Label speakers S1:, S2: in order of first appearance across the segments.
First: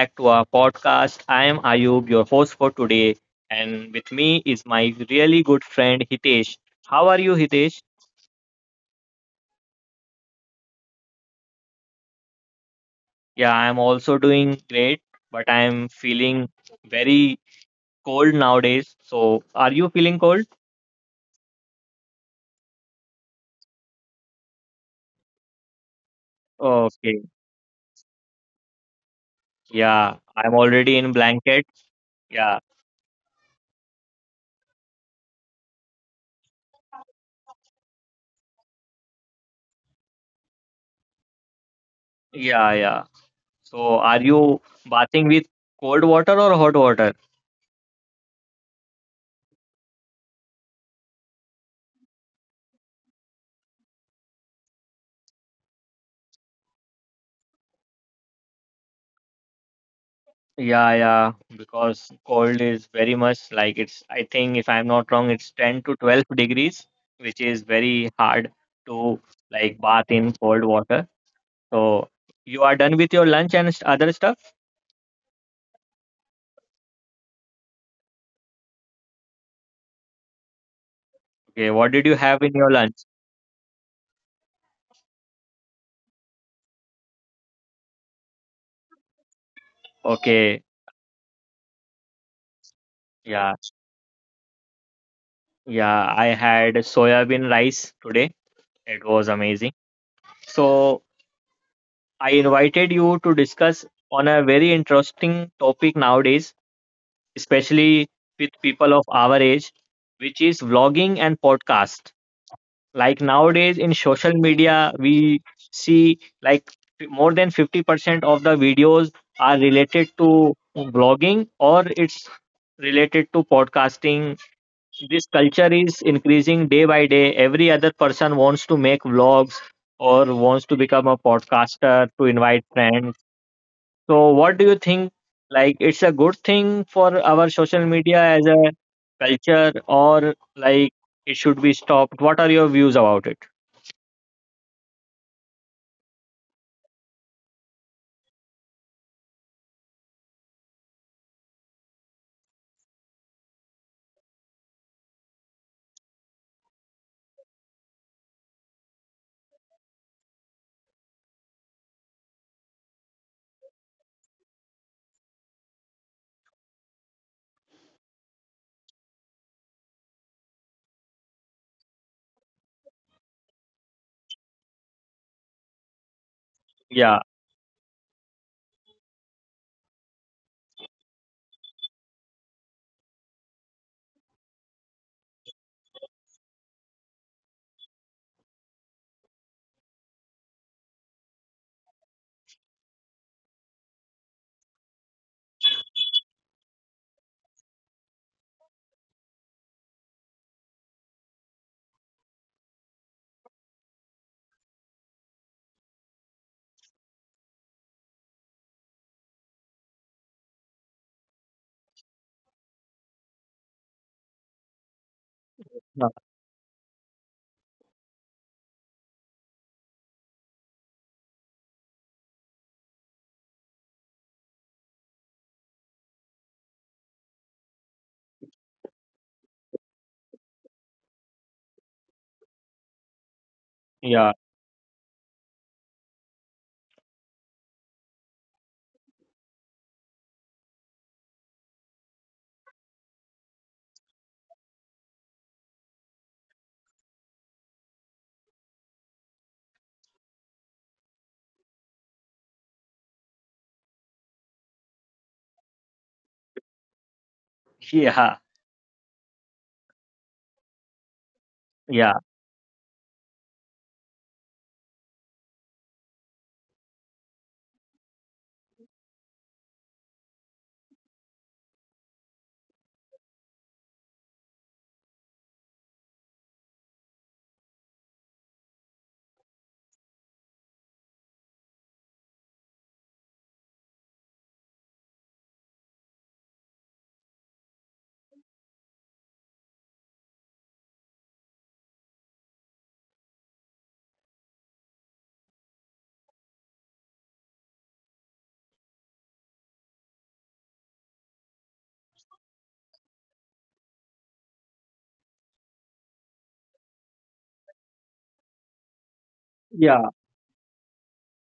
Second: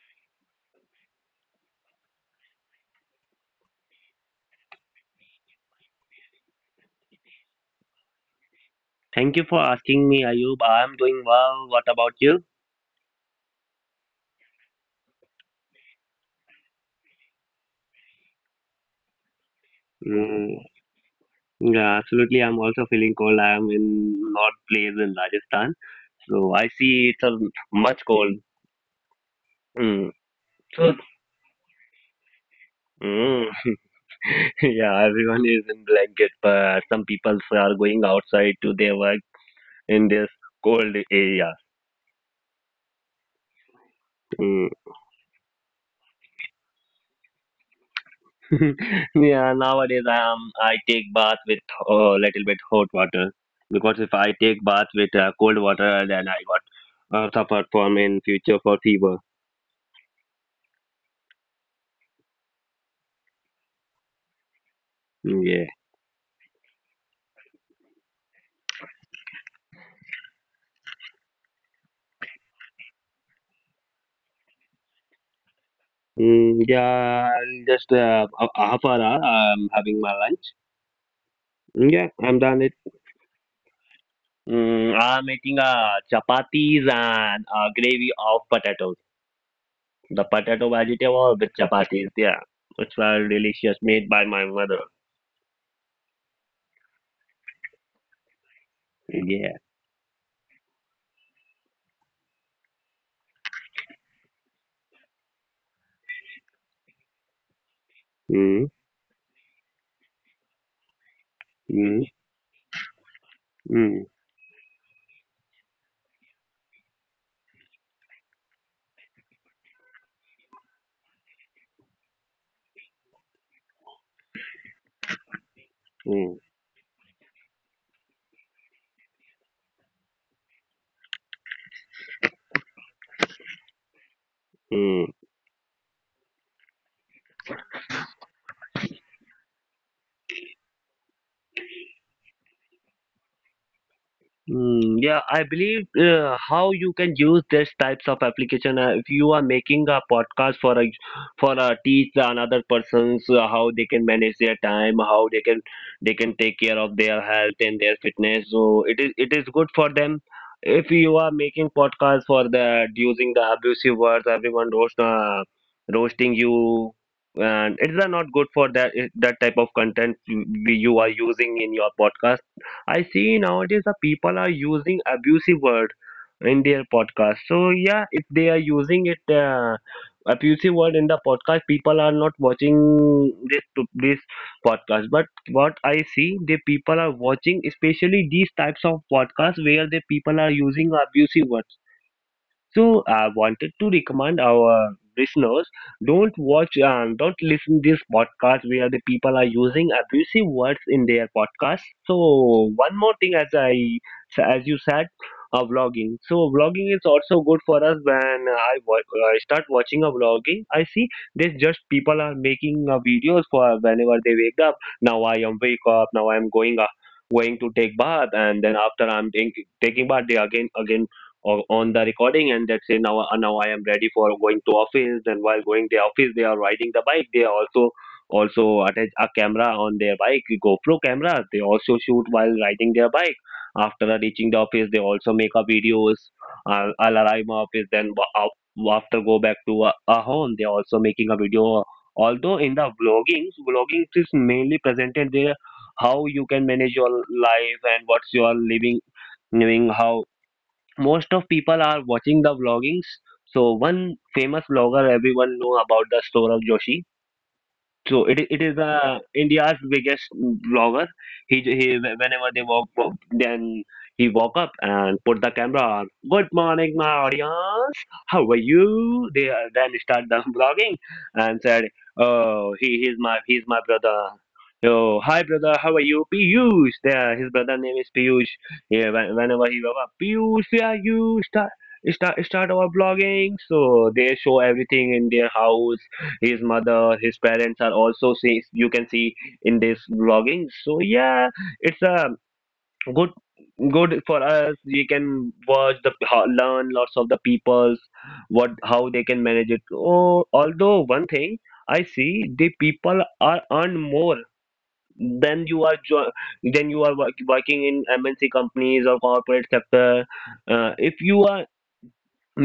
S1: back to our podcast. I am Ayub, your host for today, and with me is my really good friend Hitesh. How are you, Hitesh?
S2: Thank you for asking me, Ayub. I'm doing well. What about you?
S1: Yeah, I am also doing great, but I am feeling very cold nowadays. So, are you feeling cold?
S2: Mm, yeah, absolutely. I'm also feeling cold. I'm in north place in Rajasthan, so I see it's a
S1: Okay.
S2: much cold. Mm.
S1: Yeah, I'm
S2: So,
S1: already in blanket. Yeah,
S2: mm, yeah, everyone is in blanket, but some people are going outside to their work in this cold area.
S1: yeah, yeah. So, are
S2: Mm.
S1: you bathing with cold water or hot water?
S2: yeah, nowadays I take bath with a little bit hot water because if I take bath with cold water, then I got suffer from in future for fever.
S1: Yeah, yeah, because cold is very
S2: Mm,
S1: much
S2: yeah.
S1: like it's, I think if I'm not wrong, it's 10 to 12 degrees, which is very hard to like bath in cold water. So you are done with your lunch and other stuff?
S2: Yeah, I'll just a half an hour. I'm having my lunch. Mm, yeah, I'm done it.
S1: Okay, what did you have in your lunch?
S2: I'm eating chapatis and gravy of potatoes. The potato vegetable with chapatis.
S1: Okay,
S2: Yeah, it's very delicious, made by my mother.
S1: yeah, yeah, I had soybean rice
S2: Yeah.
S1: today. It was amazing. So I invited you to discuss on a very interesting topic nowadays,
S2: Mm,
S1: especially with people of our age, which is
S2: mm,
S1: vlogging and podcast.
S2: mm.
S1: Like nowadays in social media, we see like more than 50% of the videos are related to vlogging, or it's related to podcasting.
S2: Mm,
S1: This culture is increasing day by day. Every other person wants to make vlogs or wants to become a podcaster to invite friends,
S2: mm,
S1: so what do you think? Like, it's a good thing for our social media as a culture, or like, it should be stopped? What are your views about it?
S2: mm. Yeah, I believe how you can use these types of application if you are making a podcast for a teach another persons how they can manage their time, how they can take care of their health and their fitness. So it is good for them. If you are making podcast for the using the abusive words, everyone roast roasting you, and it's not good for that type of content you, you are using in your podcast. I see nowadays the people are using abusive word in their podcast. So yeah, if
S1: Yeah.
S2: they are using it abusive word in the podcast, people are not watching this podcast. But what I see, the people are watching, especially these types of podcasts where the people are using abusive word. So I wanted to recommend our listeners don't listen this podcast where the people are using abusive words in their podcast. So one more thing as you said vlogging. So vlogging is also good for us when I start watching a vlogging. I see there's just people are making videos for whenever they wake up. Now I am wake up. Now I am going
S1: Yeah.
S2: going to take bath and then after I'm taking bath, they again or on the recording, and let's say now I am ready for going to office. And while going to office they are riding the bike, they also attach a camera on their bike, GoPro cameras, they also shoot while riding their bike. After reaching the office they also make
S1: Yeah.
S2: a videos. I'll arrive my office then after go back to a home they also making a video, although in the vlogging, vlogging is mainly presented there how you can manage your life and what's your living how most of people are watching the vloggings. So one famous vlogger everyone know about the Saurabh Joshi. So it is
S1: Yeah.
S2: India's biggest vlogger. He j- he wh- Whenever they walk
S1: Yeah.
S2: then he walk up and put the camera on. Good morning, my audience. How are you? They then start the vlogging and said, "Oh, he's my brother." Oh, hi brother, how are you? Piyush. There, his brother name is Piyush. Yeah, whenever he walk up, Piyush, where are you? Start our vlogging. So they show everything in their house, his mother, his parents are also see you can see in this vlogging. So yeah, it's a good good for us. We can watch the learn lots of the people's what how they can manage it. Oh, although one thing I see the people are earn more than you are working in MNC companies or corporate sector.
S1: Yeah.
S2: If you are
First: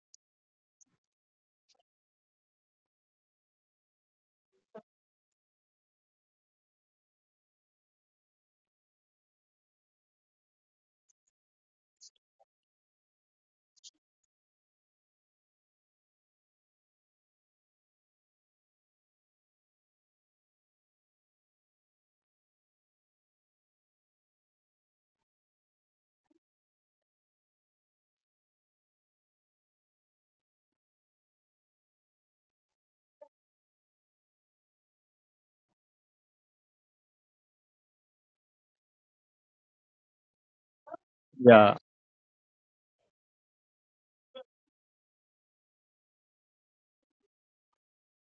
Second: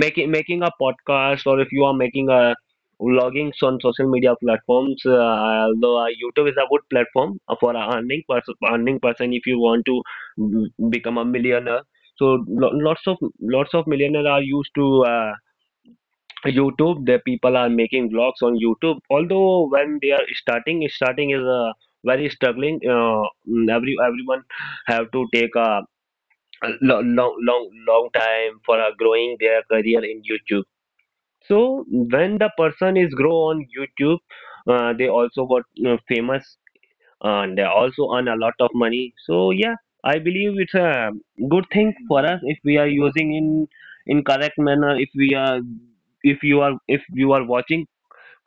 S2: making a podcast, or if you are making a vlogging on social media platforms, although youtube is a good platform for a earning person if you want to mm, become a millionaire. So lots of millionaires are used to youtube, the people are making vlogs on youtube. Although when they are starting, starting is a very struggling, every everyone have to take a long time for growing their career in youtube. So when the person is grow on YouTube, they also got famous and they also earn a lot of money. So yeah, I believe it's a good
S1: Yeah.
S2: thing for us if we are using in correct manner. If we are if you are watching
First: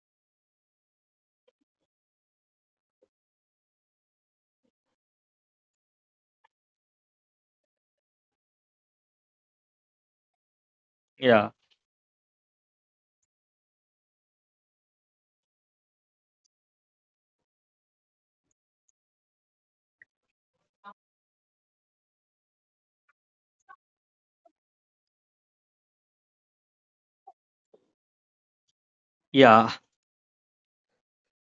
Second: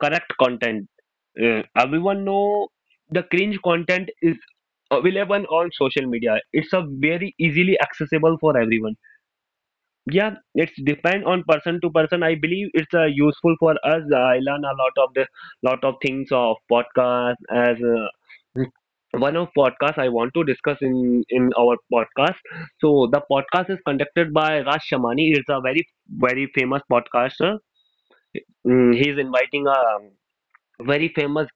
S2: correct content, everyone know the cringe content is available on social media. It's a very easily accessible for everyone. Yeah, it's depend on
S1: Yeah.
S2: person to person. I believe it's useful for us. I learn a lot of the lot of things of podcast as uh, one of podcast I want to discuss in our podcast. So the podcast is conducted by Raj Shamani. It's a very very famous podcaster. Mm, he's inviting a
S1: Yeah.
S2: very famous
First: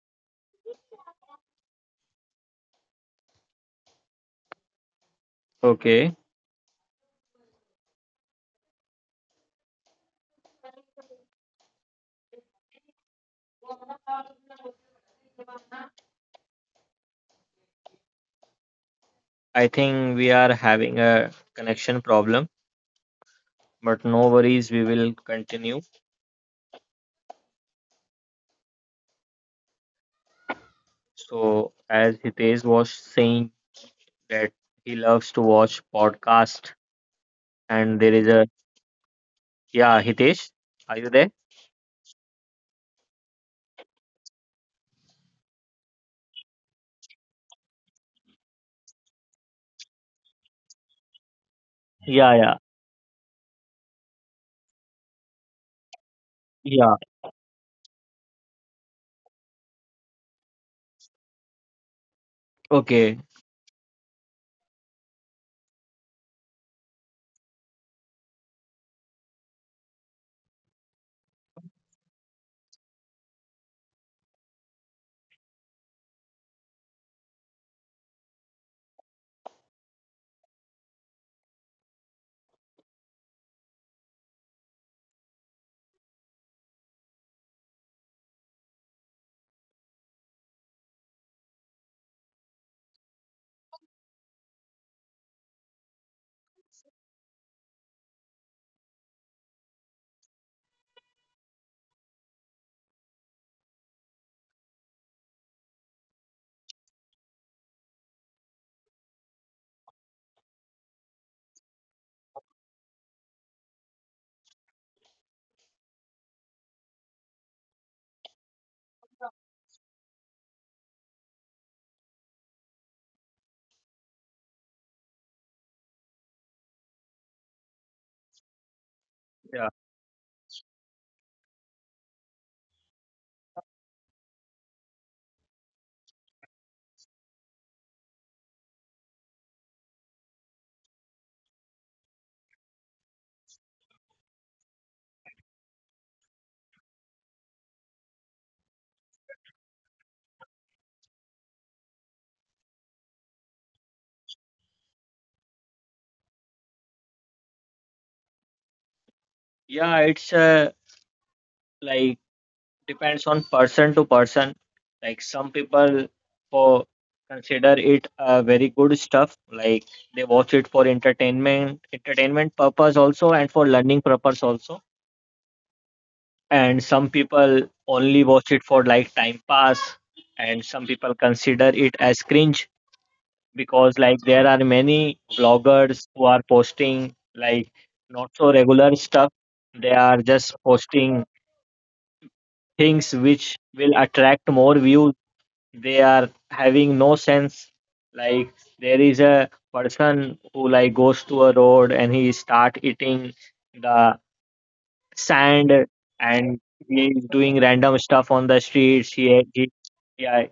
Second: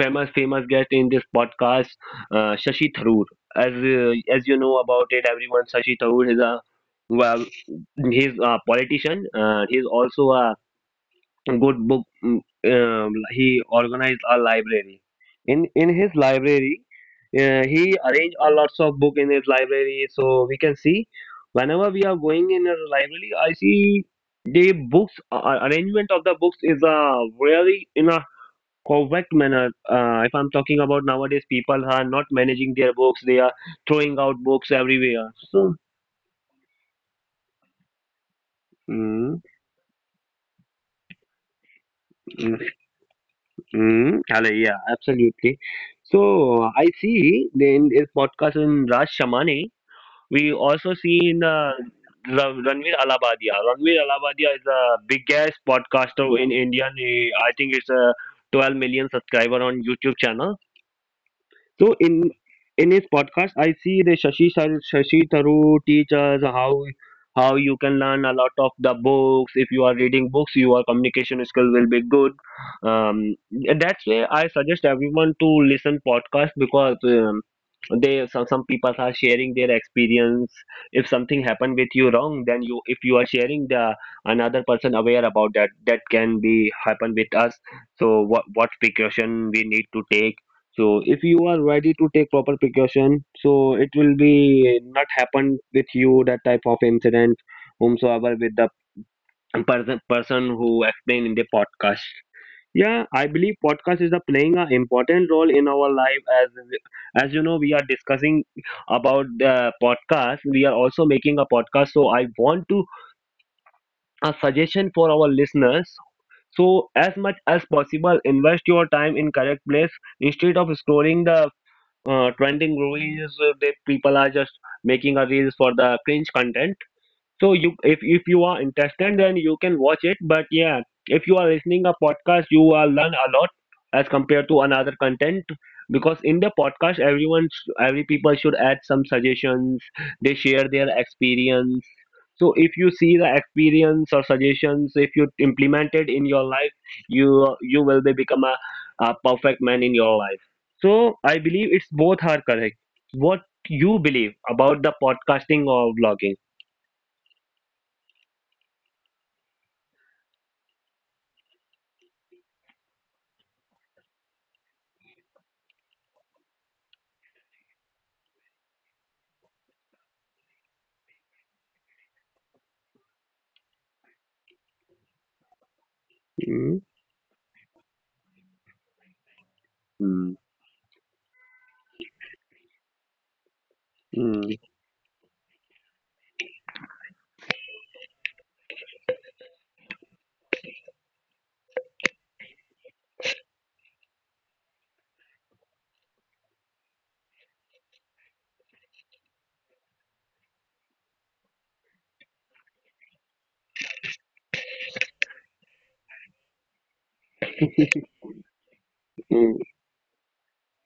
S2: famous famous guest in this podcast, Shashi Tharoor. As you know about it, everyone, Shashi
S1: Okay.
S2: Tharoor is a, well, he's a politician. He's also a good book. He organized a library. In his library, he arranged a lots of book in his
S1: I
S2: library.
S1: think we
S2: So
S1: are
S2: we can see
S1: having a
S2: whenever we
S1: connection
S2: are going
S1: problem,
S2: in a library, I see
S1: but no
S2: the
S1: worries, we
S2: books
S1: will continue.
S2: arrangement of the books is a really in a correct manner. If I'm talking about nowadays,
S1: So
S2: people are
S1: as
S2: not
S1: Hitesh
S2: managing their
S1: was
S2: books; they are
S1: saying
S2: throwing out
S1: that
S2: books
S1: he
S2: everywhere.
S1: loves to watch podcast, and there is a,
S2: Mm,
S1: yeah, Hitesh, are you there?
S2: mm, hello, yeah, absolutely. So I see in this podcast in Raj Shamani, we also see in
S1: Yeah, yeah.
S2: Ranveer Alabadia. Ranveer Alabadia is the biggest podcaster in India.
S1: Yeah,
S2: He- I think it's a 12 million subscriber on YouTube channel. So in his
S1: okay.
S2: podcast, I see the Shashi Tharoor teaches how you can learn a lot of the books. If you are reading books, your communication skill will be good. Um, that's why I suggest everyone to listen podcast because. They some people are sharing their experience. If something happened with you wrong then you if you are sharing the another person aware about that that can be happen with us. So what precaution we need to take? So if you are ready to take proper precaution, so it will be not happen with you that type of incident whomsoever with the person who explained in the podcast. Yeah, I believe podcast is a playing an important role in our life as you know we are discussing about the podcast. We are also making a podcast, so I want to a suggestion for our listeners. So as much as possible, invest your time in correct place instead of scrolling the trending reels. They people are just making a reels for the cringe content, so you if you are interested then you can
S1: Yeah.
S2: watch it. But yeah, if you are listening a podcast you will learn a lot as compared to another content, because in the podcast everyone every people should add some suggestions, they share their experience. So if you see the experience or suggestions, if you implement it in your life you you will be become a perfect man in your life. So I believe it's both are correct. What you believe about the podcasting or vlogging?
S1: Yeah, it's like depends on person to person. Like some people for consider it a very good stuff. Like they watch it for entertainment purpose also and for learning purpose also.
S2: Hmm?
S1: And some people only watch it for like time
S2: Mm,
S1: pass, and some people consider it as cringe,
S2: mm,
S1: because like there are many vloggers who are posting like not so regular stuff. They are just posting things which will attract more views. They are having no sense. Like there is a person who like goes to a road, and he start eating the sand, and he is doing random stuff on the streets.
S2: mm,
S1: He Yeah,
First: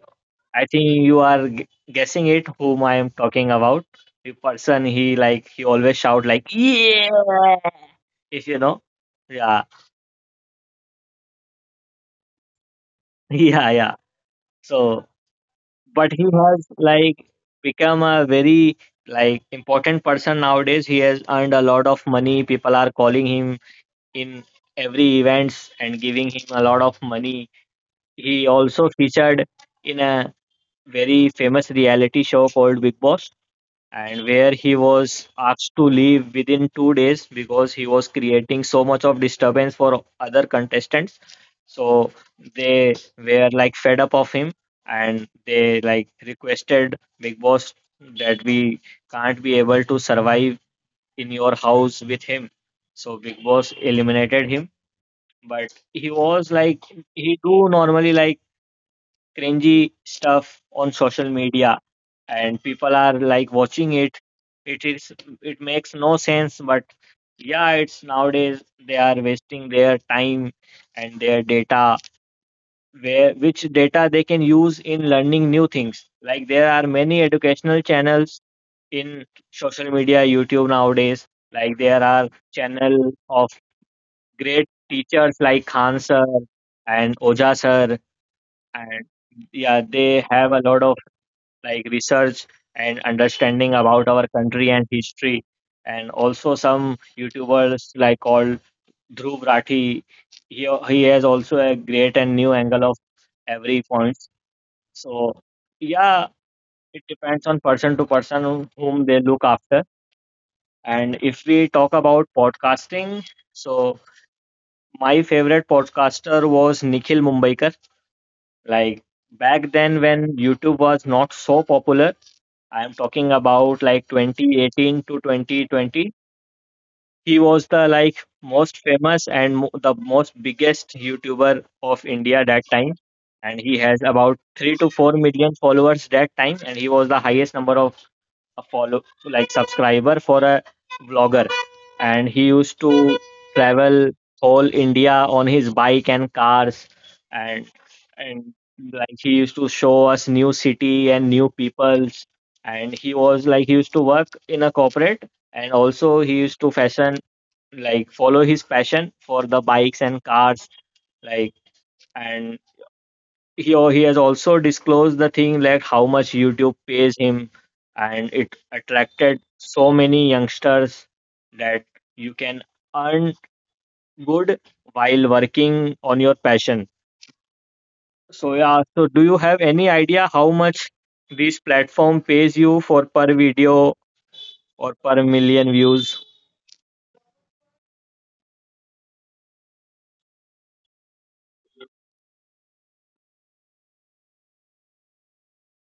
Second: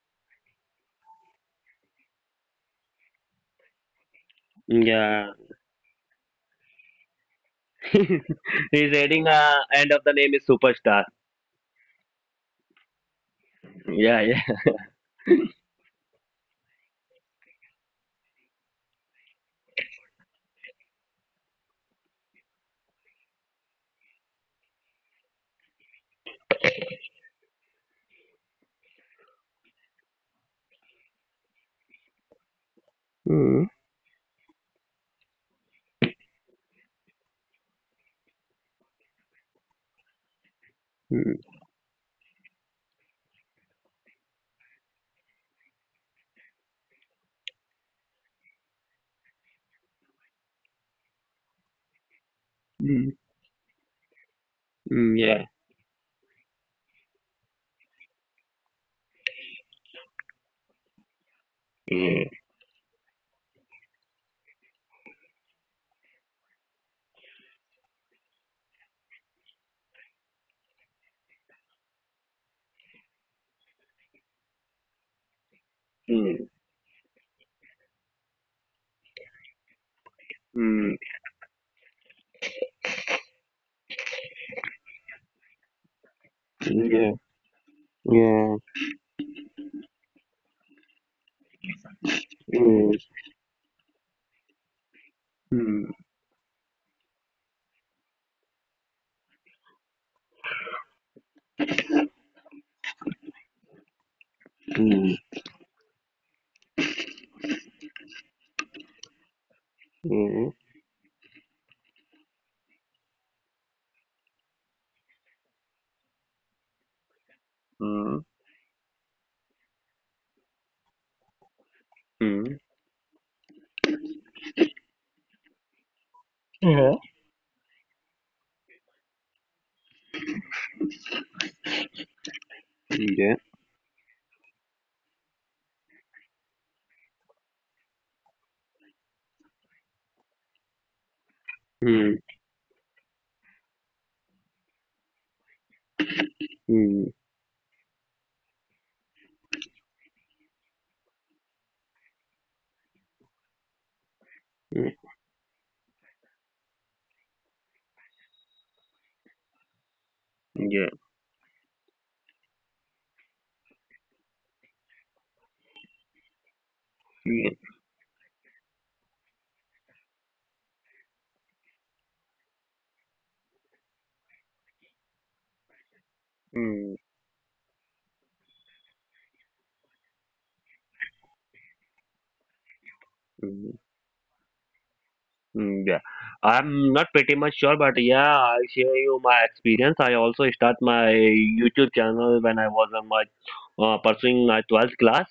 S1: I think you are guessing it whom I am talking about. The person he
S2: yeah.
S1: like he always shout like, yeah, if you know.
S2: He's adding
S1: Yeah.
S2: end of the name is superstar.
S1: Yeah, yeah.
S2: Yeah, yeah.
S1: So but he has like become a very like important person nowadays. He has earned a lot of money. People are calling him in every events and giving him a lot of money. He also featured in a very famous reality show called Big Boss,
S2: Mm,
S1: and where he was asked to leave within 2 days because he was creating so much of disturbance for other contestants.
S2: mm,
S1: So they were like fed up of him, and they like requested Big Boss that we can't be able to survive in your house with him. So Big Boss
S2: mm,
S1: eliminated him. But he
S2: yeah.
S1: was like he do normally like cringy stuff on social media, and people are
S2: Yeah.
S1: like watching it. It is it makes no sense, but yeah, it's nowadays they are wasting their time and their data, where which data they can use in learning new things, like there are many
S2: Mm,
S1: educational channels in social media, YouTube nowadays, like
S2: mm,
S1: there are channel of great teachers like Khan Sir and Oja Sir,
S2: yeah.
S1: and
S2: Yeah.
S1: yeah, they have a lot of like research and understanding
S2: Mm,
S1: about our country and history. And also
S2: mm,
S1: some YouTubers like called Dhruv Rathi. He has also a great and new angle of every point. So yeah,
S2: mm,
S1: it depends on person to person, whom they look after. And if
S2: mm,
S1: we talk about podcasting, so my favorite podcaster was Nikhil Mumbaikar. Like
S2: mm,
S1: back then when YouTube was not so popular, I am talking
S2: mm.
S1: about like 2018 to 2020. He was the
S2: Yeah.
S1: like most famous, and mo the most biggest YouTuber of India that time. And he has
S2: Yeah.
S1: about 3 to 4 million followers that time. And he was the highest number of a follow like subscriber for a vlogger, and he used
S2: Mm.
S1: to travel whole India on his bike and cars, and
S2: Mm.
S1: and like he used to show us new city and new peoples. And he was like he used to work in a corporate,
S2: Mm.
S1: and also he used to fashion, like follow his passion for the bikes and cars,
S2: Yeah.
S1: like, and he has also disclosed the thing like how much YouTube pays him,
S2: Yeah.
S1: and it attracted so many youngsters that you can earn good while working on your passion.
S2: Mm.
S1: So yeah, so do you have any idea how much this platform pays you for per video
S2: Mm.
S1: or per million views?
S2: Mm, yeah, I'm not pretty much sure, but yeah, I'll share you my experience. I also start my YouTube channel when I was on my pursuing my 12th class.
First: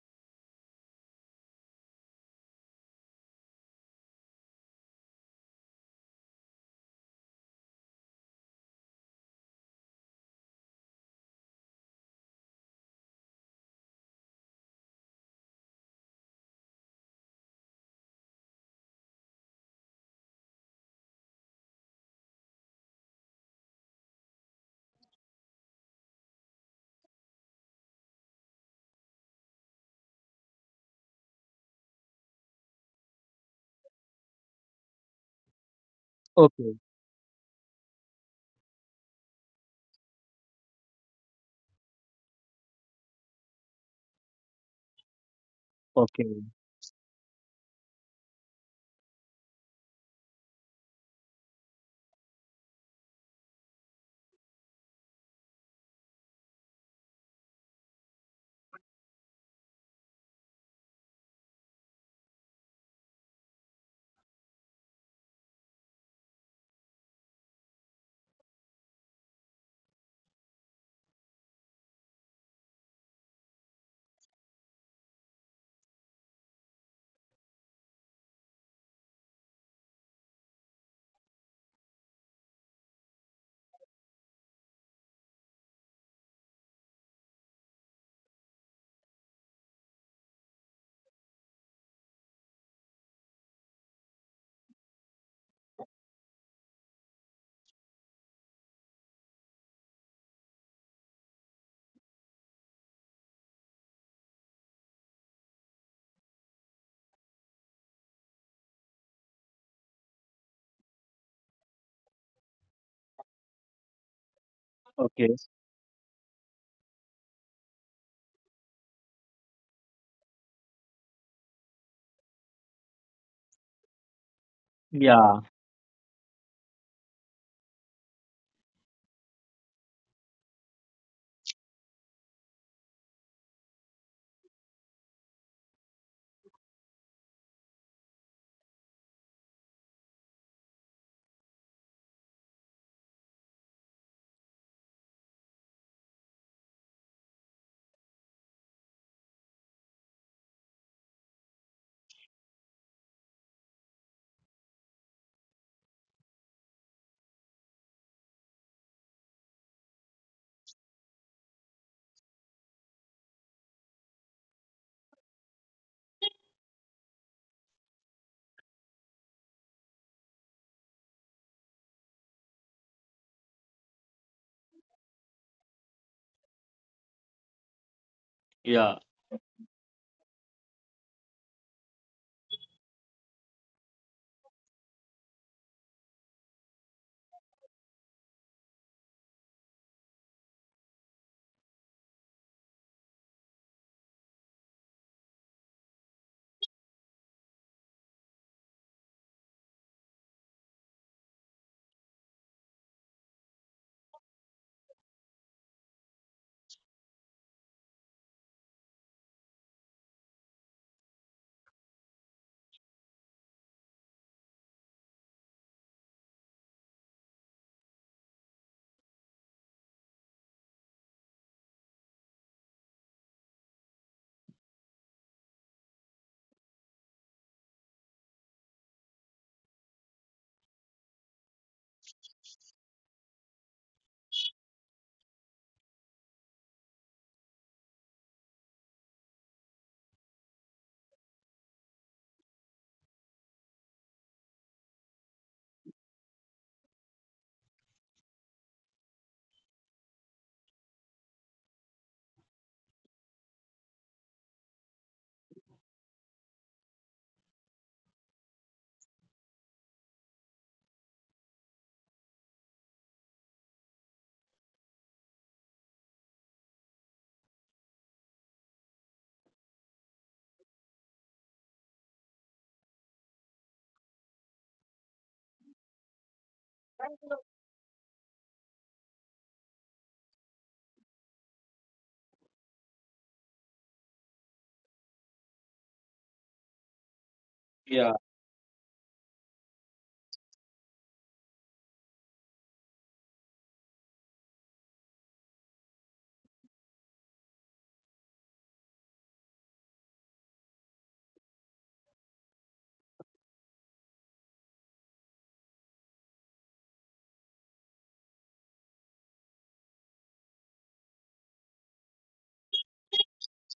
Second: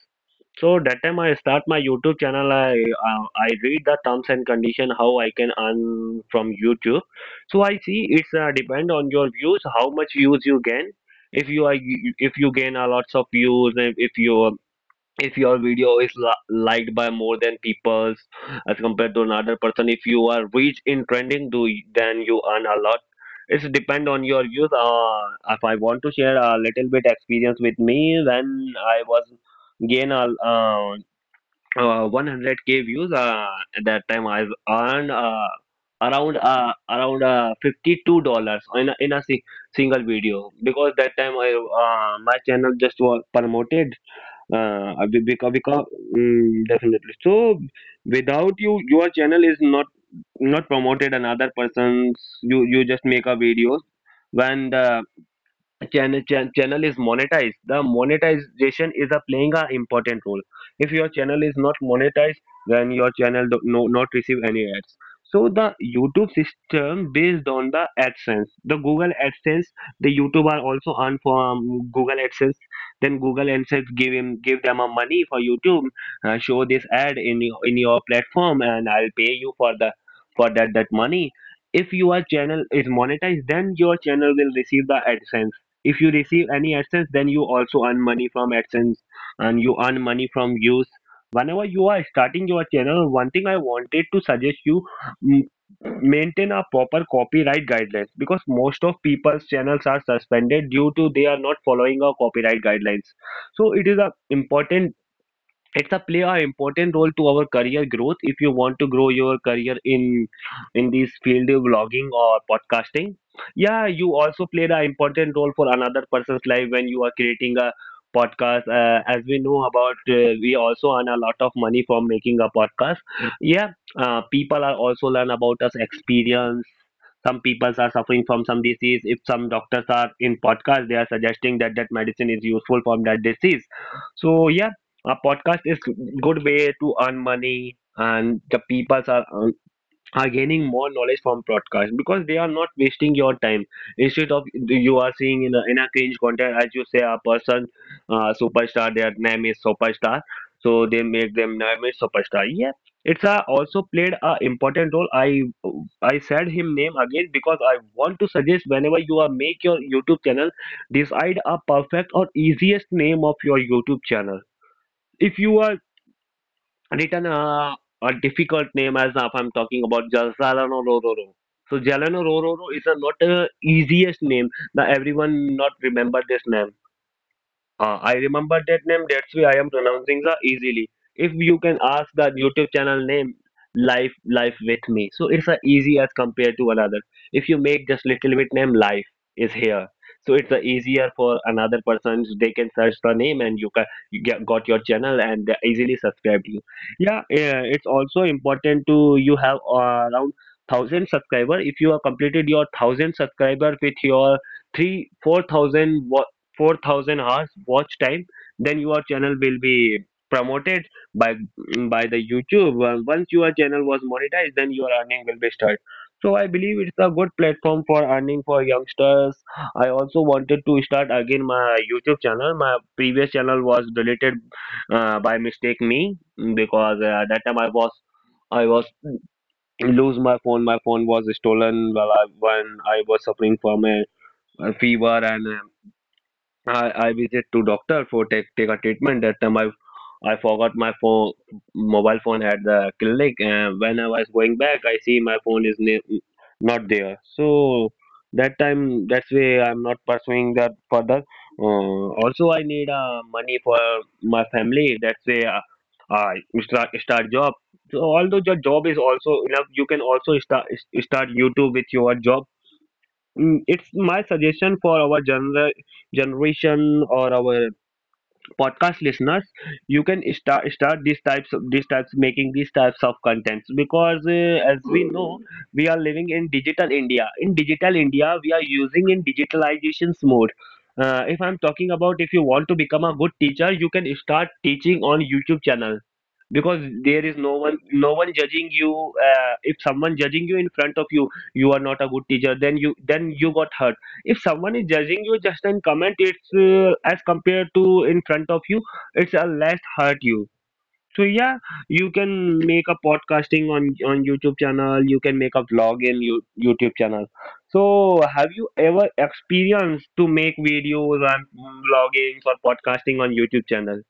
S2: So that time I start my YouTube channel. I read the terms and condition how I can earn from YouTube. So I see it's depend on your views how much views you gain. If you are if you gain a lots of views, and if your video is liked by more than people as compared to another person, if you are rich in trending, then you earn a lot. It's depend on your views. If I want to share a little bit experience with me, when I was gain a 100k views at that time I earned around
S1: Okay,
S2: $52 in a single video, because that time I my channel just was promoted because
S1: okay,
S2: definitely. So without you, your channel is not promoted. Another person's, you just make a videos. When the channel, channel is monetized, the monetization is a playing a important role. If your channel is not monetized, then your channel do not receive any ads. So the YouTube system based on the AdSense, the Google AdSense. The YouTube are also earn from Google AdSense. Then Google AdSense give them a money for YouTube. Show this ad in your platform and I'll pay you for the for that money. If your channel is monetized, then your channel will receive the AdSense. If you receive any AdSense, then you also earn money from AdSense and you earn money from views. Whenever you are starting your channel, one thing I wanted to suggest you, mm, maintain a proper copyright guidelines, because most of people's channels are suspended due to they are not following our copyright guidelines. So it is a important, it's a play a important role to our career growth, if you want to grow your career in this field of blogging or podcasting. Yeah, you also played an important
S1: okay.
S2: role for another person's life when you are creating a podcast. As we know about, we also earn a lot of money from making a podcast. Yeah, people are also learn
S1: Yeah.
S2: about us experience. Some people are suffering from some disease. If some doctors are in podcast, they are suggesting that that medicine is useful for that disease. So yeah, a podcast is good way to earn money, and the people are gaining more knowledge from podcast because they are not wasting your time, instead of you are seeing in a cringe content. As you say a person, superstar, their name is superstar. So they make them name is superstar. Yeah, it's also played a important role. I said him name again because I want to suggest, whenever you are make your YouTube channel, decide a perfect or easiest name of your YouTube channel. If you are written a difficult name, as if I'm talking about Jalsalano Rororo. So Jalano Rororo is a not a easiest name. Now everyone not remember this name. I remember that name.
S1: Yeah,
S2: That's why I am pronouncing the easily. If you can ask the YouTube channel name, life with me. So it's a easy as compared to another. If you make just little bit name, life is here. So it's a easier for another person. They can search the name, and you can you got your channel, and they easily subscribe you. Yeah, yeah, it's also important to you have around thousand subscriber. If you have completed your thousand subscriber with your three four thousand 4,000 hours watch time, then your channel will be promoted by by the YouTube. Once your channel was monetized, then your earning will be started. So I believe it's a good platform for earning for youngsters. I also wanted to start again my YouTube channel. My previous channel was deleted by mistake me, because at that time I was lose my phone. My phone was stolen while when I was suffering from a fever, and I visit to doctor for take a treatment. That time I forgot my phone mobile phone at the clinic, and when I was going back, I see my phone is not there. So that time, that's why I'm not pursuing that further. Also, I need money for my family. That's why I start job. So although your job is also enough, you can also start YouTube with your job. It's my suggestion for our generation or our podcast listeners. You can start these types of these types making these types of contents, because as we know, we are living in digital India. In digital India we are using in digitalizations mode. If I'm talking about, if you want to become a good teacher, you can start teaching on YouTube channel, because there is no one
S1: yeah.
S2: judging you. If someone judging you in front of you, you are not a good teacher, then you got hurt. If someone is judging you just in comment, it's as compared to in front of you, it's a less hurt you. So yeah, you can make a podcasting on YouTube channel. You can make a vlog in YouTube channel. So have you ever experienced to make videos and vlogging or podcasting on YouTube channel?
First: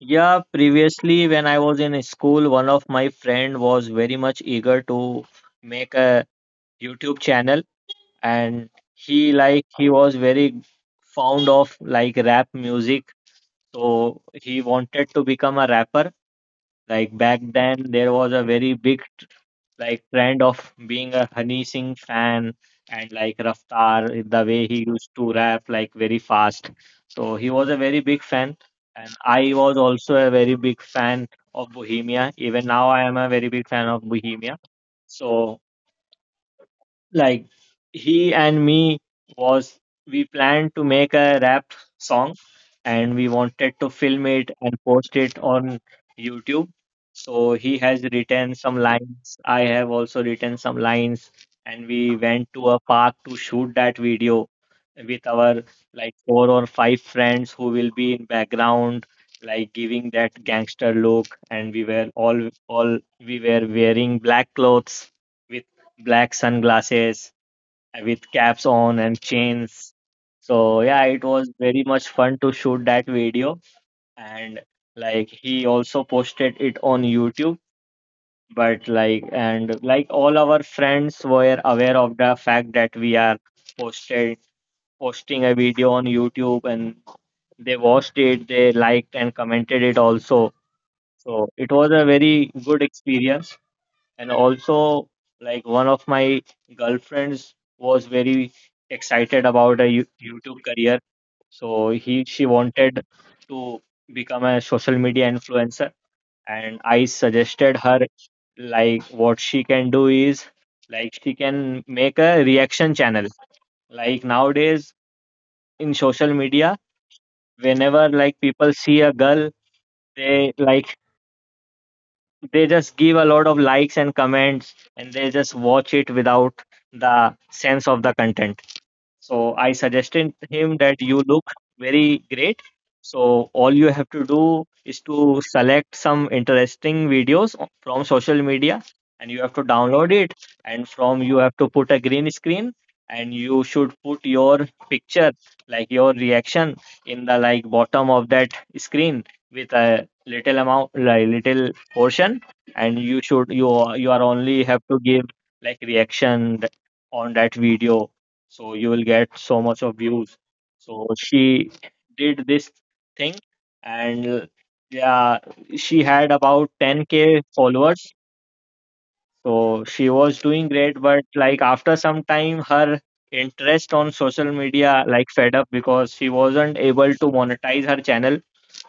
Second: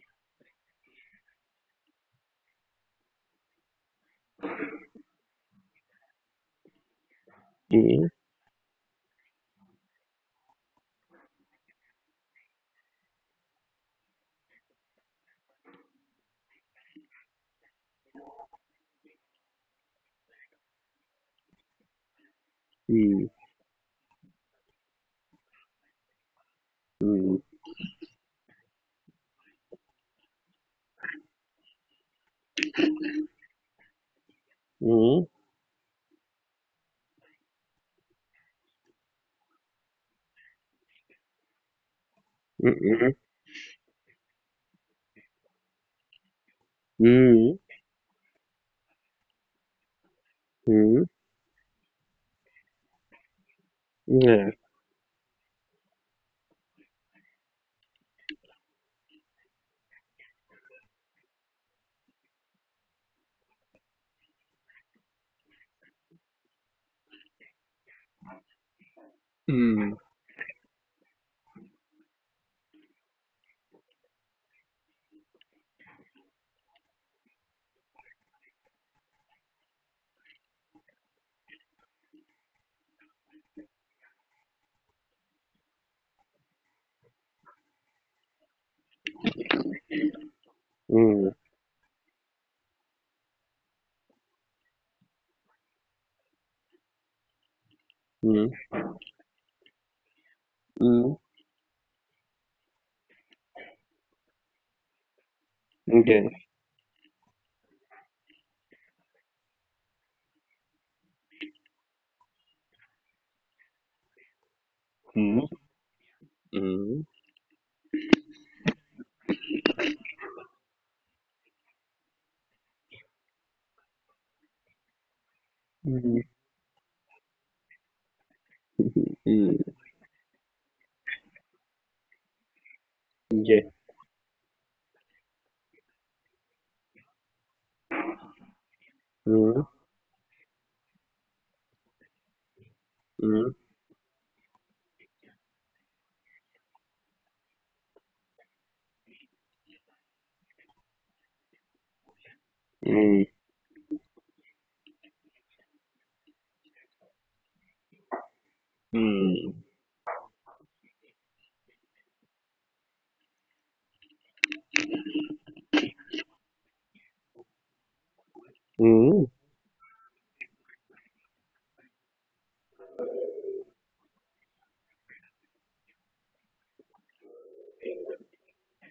S1: Yeah, previously when I was in school, one of my friend was very much eager to make a YouTube channel,
S2: Mm,
S1: and he like he was very fond of like rap music. So he wanted to become a rapper. Like back then there was a very big like trend of being a Honey Singh fan, and
S2: mm,
S1: like Raftar, the way he used to rap like very fast. So
S2: mm,
S1: he was a very big fan, and I was also a very big fan of Bohemia. Even now, I am a very big fan of Bohemia.
S2: mm.
S1: So like he and me was we planned to make a rap song, and we
S2: Mm-mm.
S1: wanted to film it and post it on YouTube. So he
S2: Mm.
S1: has written some lines, I have also written some lines,
S2: Mm.
S1: and we went to a park to shoot that video
S2: Yeah.
S1: with our like four or five friends who will be in background, like giving that gangster look. And we were all, we were wearing black clothes with black sunglasses with caps on and
S2: Mm.
S1: chains. So yeah, it was very much fun to shoot that video. And like he also posted it on YouTube. But like, and like all our friends were aware of the fact that we are posted posting a video on YouTube, and they watched it, they liked and commented it also.
S2: Mm.
S1: So it was a very good experience. And also, like one of my girlfriends was
S2: Mm.
S1: very excited about a YouTube
S2: Mm.
S1: career. So he she wanted to become a social media
S2: Yeah.
S1: influencer, and I suggested her like what she can do is like she can make a reaction channel. Like nowadays
S2: Mm.
S1: in social
S2: Mm.
S1: media, whenever like people see a girl, they like they just give a lot of likes and comments, and they just watch it without the sense of the
S2: Mm.
S1: content.
S2: Mm. Yeah.
S1: So I suggested him that you look very great.
S2: Mm. Mm.
S1: So all you have to do is to select some interesting videos from social media, and you have to download it, and from, you have to put a green screen,
S2: Mm.
S1: and you should put your picture, like your reaction, in the like bottom of that screen with a little amount, like little portion, and
S2: Mm.
S1: you should you are only have to give like reaction on that video, so you will get so much of views. So she did this thing, and yeah, she had about 10K followers.
S2: Mm.
S1: So she was doing great, but like after some time her interest on social media like fed up, because she wasn't able to monetize her channel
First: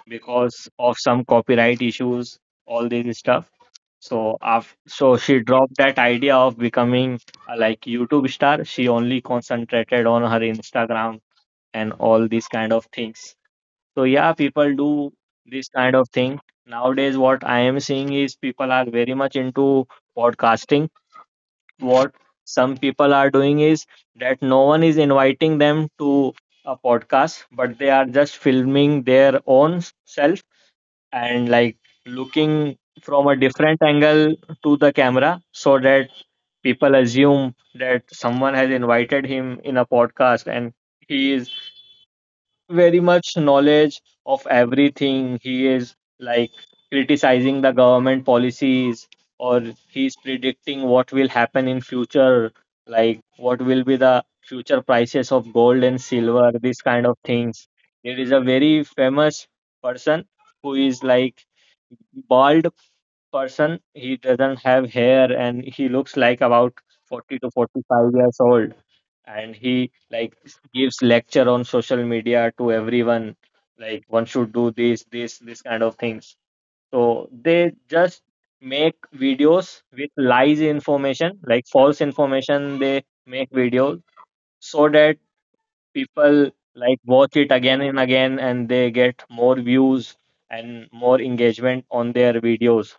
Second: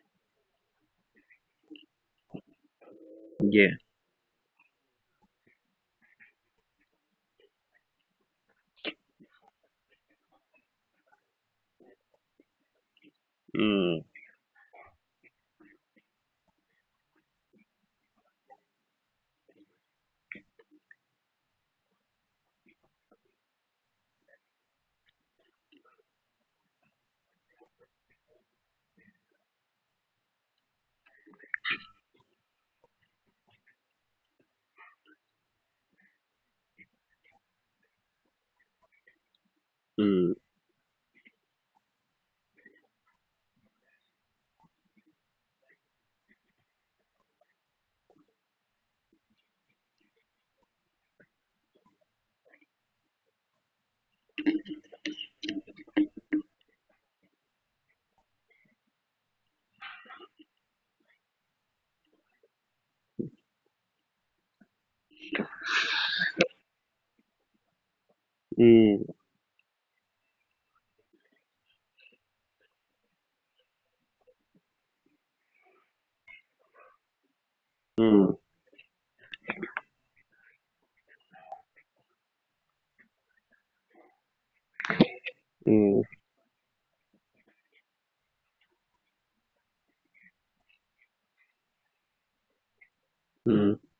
S1: because of some copyright issues, all this stuff.
S2: Yeah.
S1: So she dropped that idea of becoming a, like, YouTube star. She only concentrated on her Instagram and all these kind of things.
S2: Mm.
S1: So yeah, people do this kind of thing. Nowadays, what I am seeing is people are very much into podcasting. What some people are doing is that no one is inviting them to a podcast, but they are just filming their own self and like looking from a different angle to the camera, so that people assume that someone has invited him in a
S2: Mm.
S1: podcast, and he is very much knowledge of everything. He is like criticizing the government policies, or he's predicting what will happen in future, like what will be the future prices of gold and silver, these kind of things. There is a very famous person who is like bald person. He doesn't have hair, and he looks like about 40 to 45 years
S2: Mm.
S1: old. And he like gives lecture on social media to everyone. Like, one should do this, this, this kind of things. So they just make videos with lies information, like false information. They make videos so
S2: Mm.
S1: that people like watch it again and again, and they get more views and more engagement on their
S2: Mm.
S1: videos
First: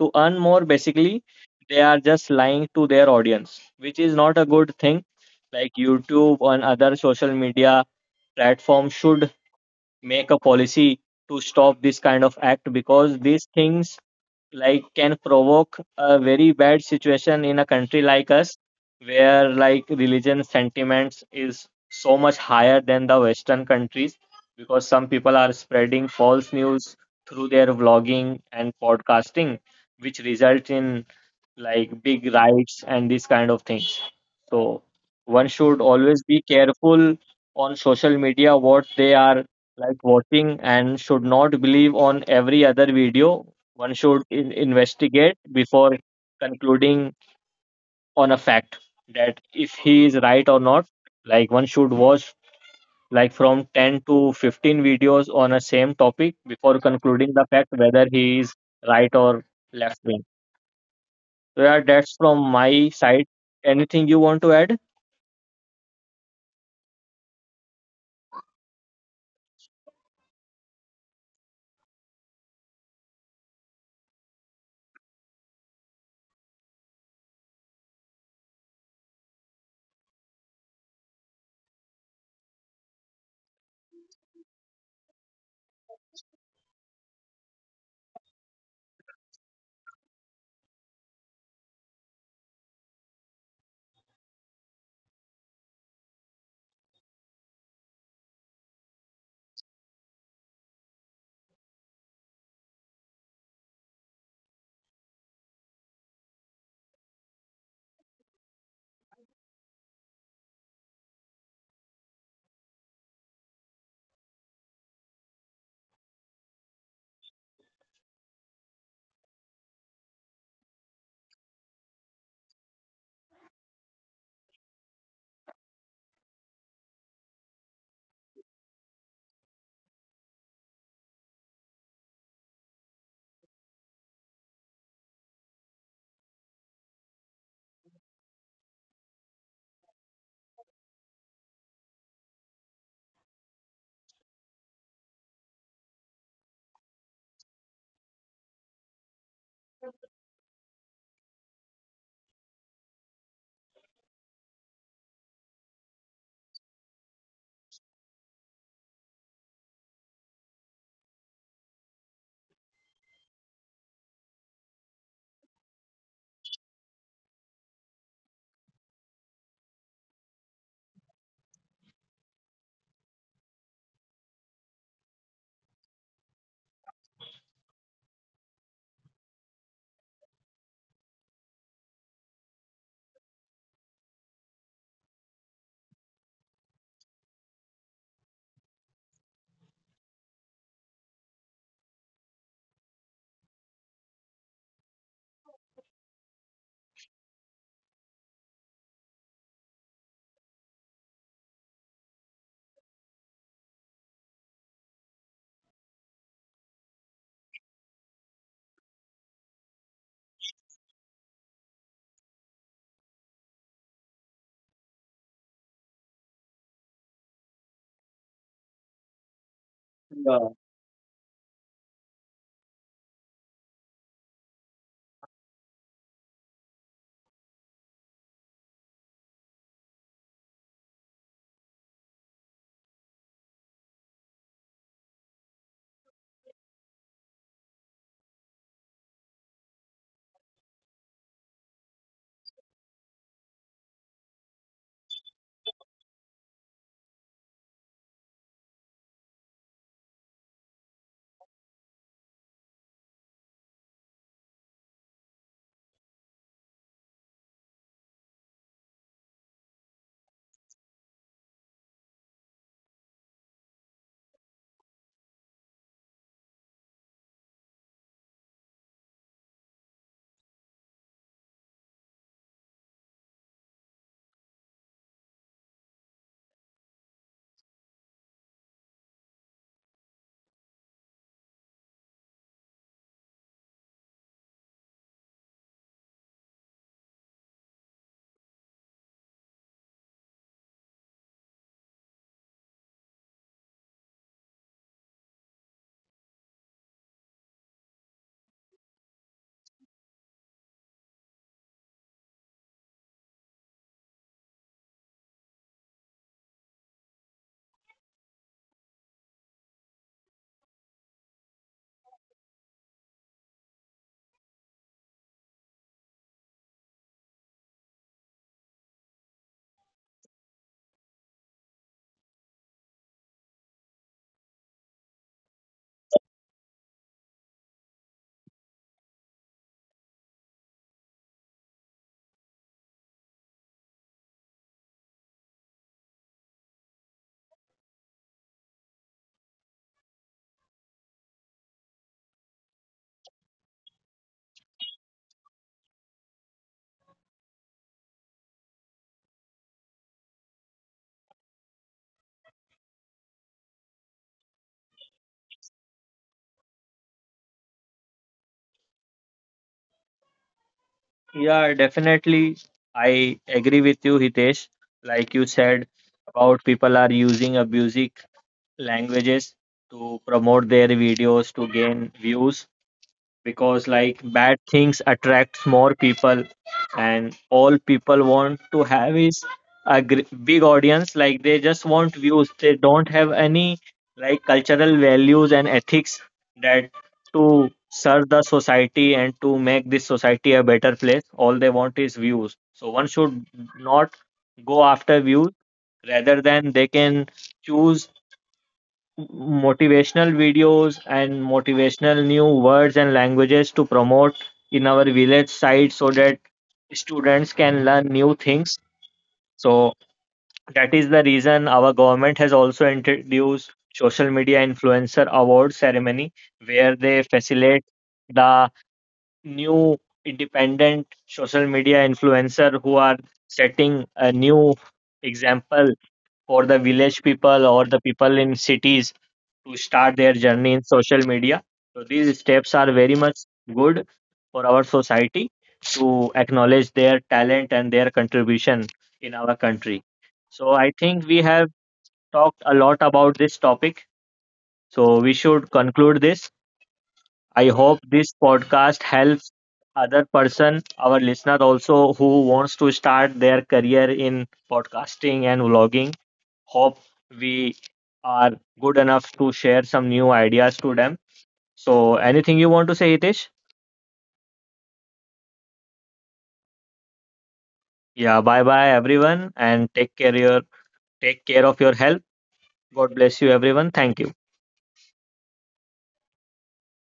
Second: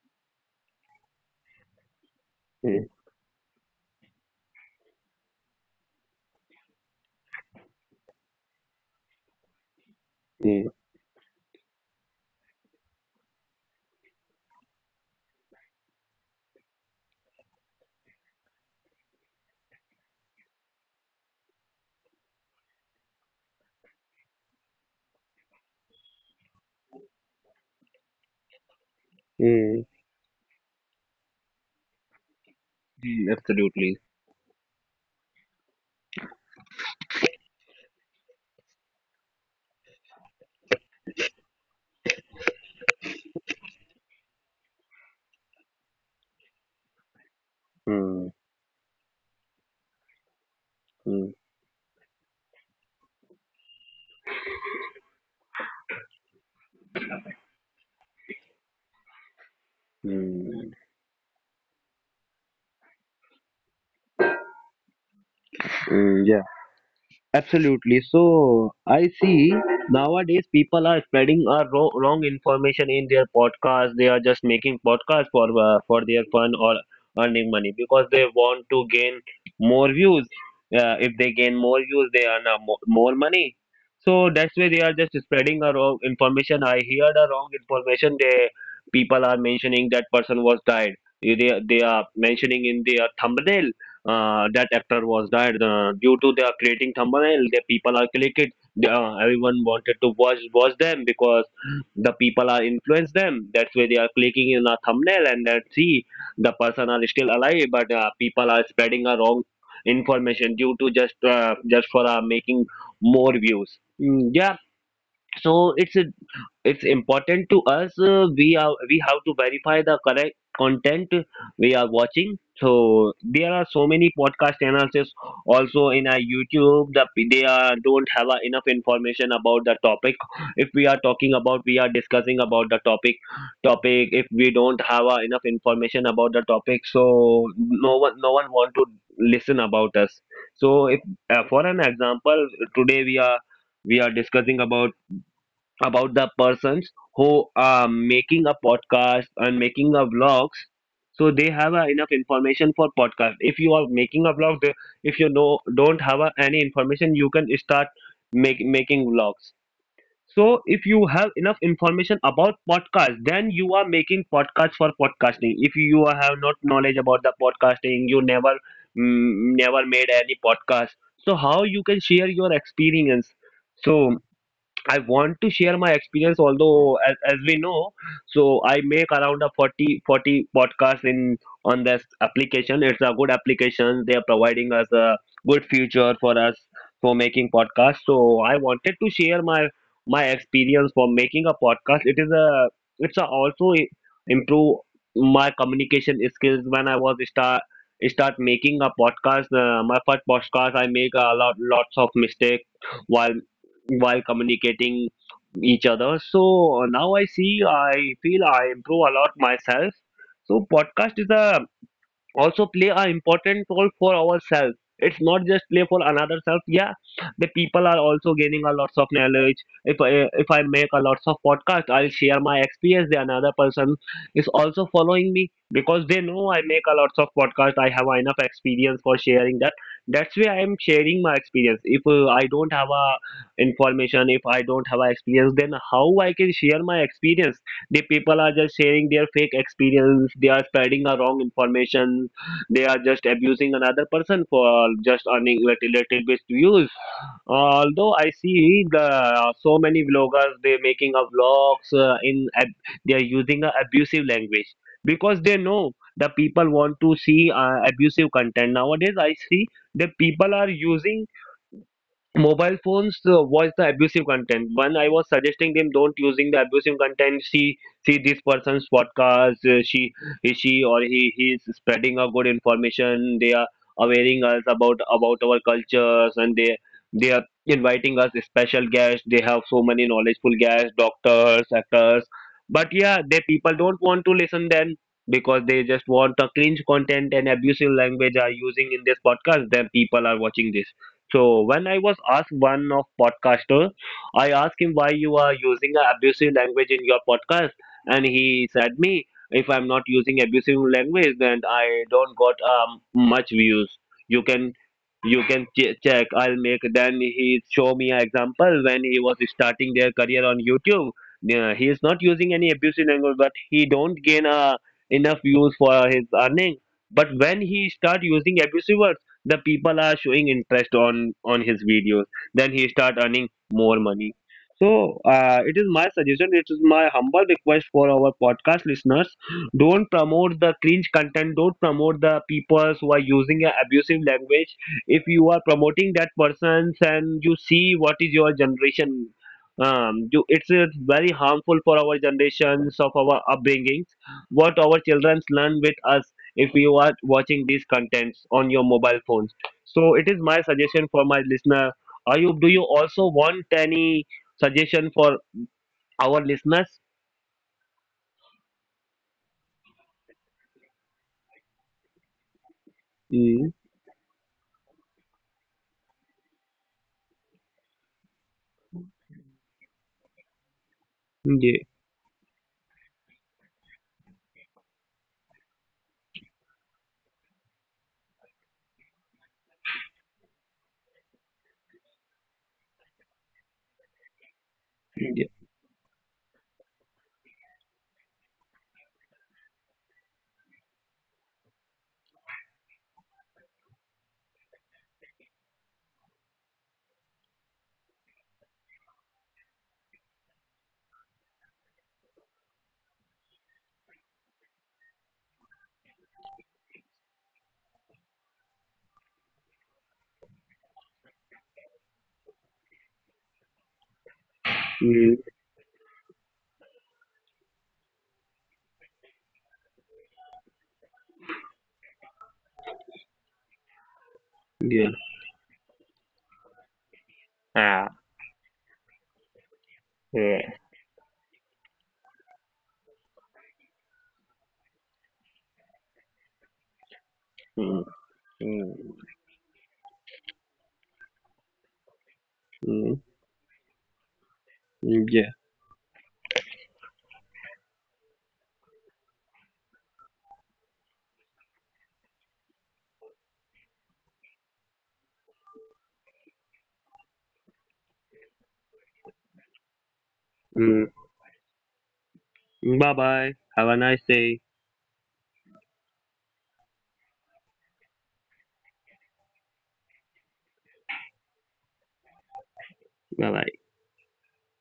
S1: to earn more, basically. They are just lying to
S2: Mm.
S1: their audience, which is not a good thing. Like, YouTube and other social media platforms should make a
S2: Mm.
S1: policy to stop this kind of act, because these things like can provoke a very bad situation in a country like us where like religion sentiments is so much higher than the western countries, because some people are spreading false news through their vlogging and podcasting,
S2: Mm.
S1: which result in like big riots and these
S2: Mm.
S1: kind of things.
S2: Absolutely.
S1: So one should always be careful on social media what they are like watching, and should not believe on every other video. One should investigate before concluding on a
S2: Mm.
S1: fact that if he is right or not.
S2: Mm.
S1: Like, one should watch like from 10 to 15 videos on a same topic before concluding the fact whether he is right or left wing.
S2: Mm.
S1: So yeah, that's from my side. Anything you want to add?
S2: Mm. Yeah. Absolutely. So I see nowadays people are spreading a wrong information in their podcast. They are just making podcasts for their fun or earning money, because they want to gain more views. If they gain more views, they earn more money. So that's why they are just spreading a wrong information. I heard a wrong information. They people are mentioning that person was died. They are mentioning in their thumbnail that actor was died due to their creating thumbnail. The people are clicked. They, everyone wanted to watch them, because the people are influence them. That's why they are clicking in a thumbnail, and that see the person are still alive, but people are spreading a wrong information due to just for making more views. Mm, yeah, so it's important to us, we are we have to verify the correct content we are watching. So there are so many podcast analysis also in our YouTube. The they are don't have enough information about the topic. If we are talking about, we are discussing about the topic, if we don't have enough information about the topic, so no one want to listen about us. So if for an example, today we are discussing about the persons who are making a podcast and making a vlogs. So they have enough information for podcast. If you are making a vlog, if you know don't have any information, you can start making vlogs. So if you have enough information about podcast, then you are making podcast for podcasting. If you have not knowledge about the podcasting, you never never made any podcast. So how you can share your experience? So I want to share my experience, although as we know, so I make around a forty forty 40 podcasts in on this application. It's a good application. They are providing us a good future for us for making podcasts. So I wanted to share my my experience for making a podcast. It is a also improve my communication skills when I was start making a podcast. My first podcast, I make a lots of mistakes while communicating each other. So now I see, I feel I improve a lot myself. So podcast is a also play an important role for ourselves. It's not just play for another self. Yeah, the people are also gaining a lots of knowledge.
S1: Yeah,
S2: If I make a lots of podcast, I'll share my experience. The another person is also following me, because they know I make a lots of podcast, I have enough experience for sharing that. That's why I'm sharing my experience. If I don't have a information, if I don't have a experience, then how I can share my experience? The people are just sharing their fake experience. They are spreading a wrong information. They are just abusing another person for just earning little bit views. Although I see the so many vloggers, they making a vlogs they are using a abusive language, because they know the people want to see abusive content. Nowadays I see the people are using mobile phones watch the abusive content. One I was suggesting them, don't using the abusive content. See this person's podcast. She or he is spreading a good information. They are awaiting us about our cultures, and they are inviting us special guests. They have so many knowledgeful guests, doctors, actors. But yeah, they people don't want to listen then, because they just want a cringe content and abusive language are using in this podcast, then people are watching this. So when I was asked one of podcaster, I asked him, why you are using a abusive language in your podcast? And he said me, if I'm not using abusive language, then I don't got much views. You can check. I'll make. Then he show me an example when he was starting their career on YouTube. Yeah, he is not using any abusive language, but he don't gain enough views for his earning. But when he start using abusive words, the people are showing interest on his videos, then he start earning more money. So it is my suggestion, it is my humble request for our podcast listeners, don't promote the cringe content, don't promote the people who are using a abusive language. If you are promoting that persons, and you see what is your generation, you, it's very harmful for our generations of our upbringings, what our children learn with us, if you are watching these contents on your mobile phones. So it is my suggestion for my listener. Ayub, do you also want any suggestion for our listeners?
S1: yeah, definitely. I agree with you, Hitesh.
S2: Mm,
S1: Like, you said about people are using abusing languages to promote their videos to gain views,
S2: yeah,
S1: because like bad things attracts more people, and all people want to have is a big audience. Like, they just want views, they don't have any like cultural values and ethics that
S2: yeah,
S1: to serve the society and to make this society a better place. All they want is views, so one should not go after views, rather than they can choose motivational videos and motivational new words and languages to promote in our village site, so that students can learn new things. So that is the reason our government has also introduced social media influencer award ceremony, where they
S2: mm,
S1: facilitate the new independent social media influencer who are setting a new example for the village
S2: yeah.
S1: people or the people in cities to start their
S2: Ah,
S1: journey in social media. So these steps are
S2: yeah.
S1: very much good for our society to acknowledge their talent and their contribution in our country.
S2: Mm,
S1: So I
S2: mm,
S1: think we have talked a lot about this topic. So we should conclude this.
S2: mm,
S1: I
S2: yeah.
S1: hope this podcast helps other person, our listener also who wants to start their career in podcasting and vlogging. Hope we are good enough to share some new ideas to them, so anything you want to say,
S2: Mm.
S1: Hitesh?
S2: Bye bye. Have a nice day.
S1: Yeah, bye bye everyone, and take care of your health. God bless you everyone. Thank you.
S2: Bye bye.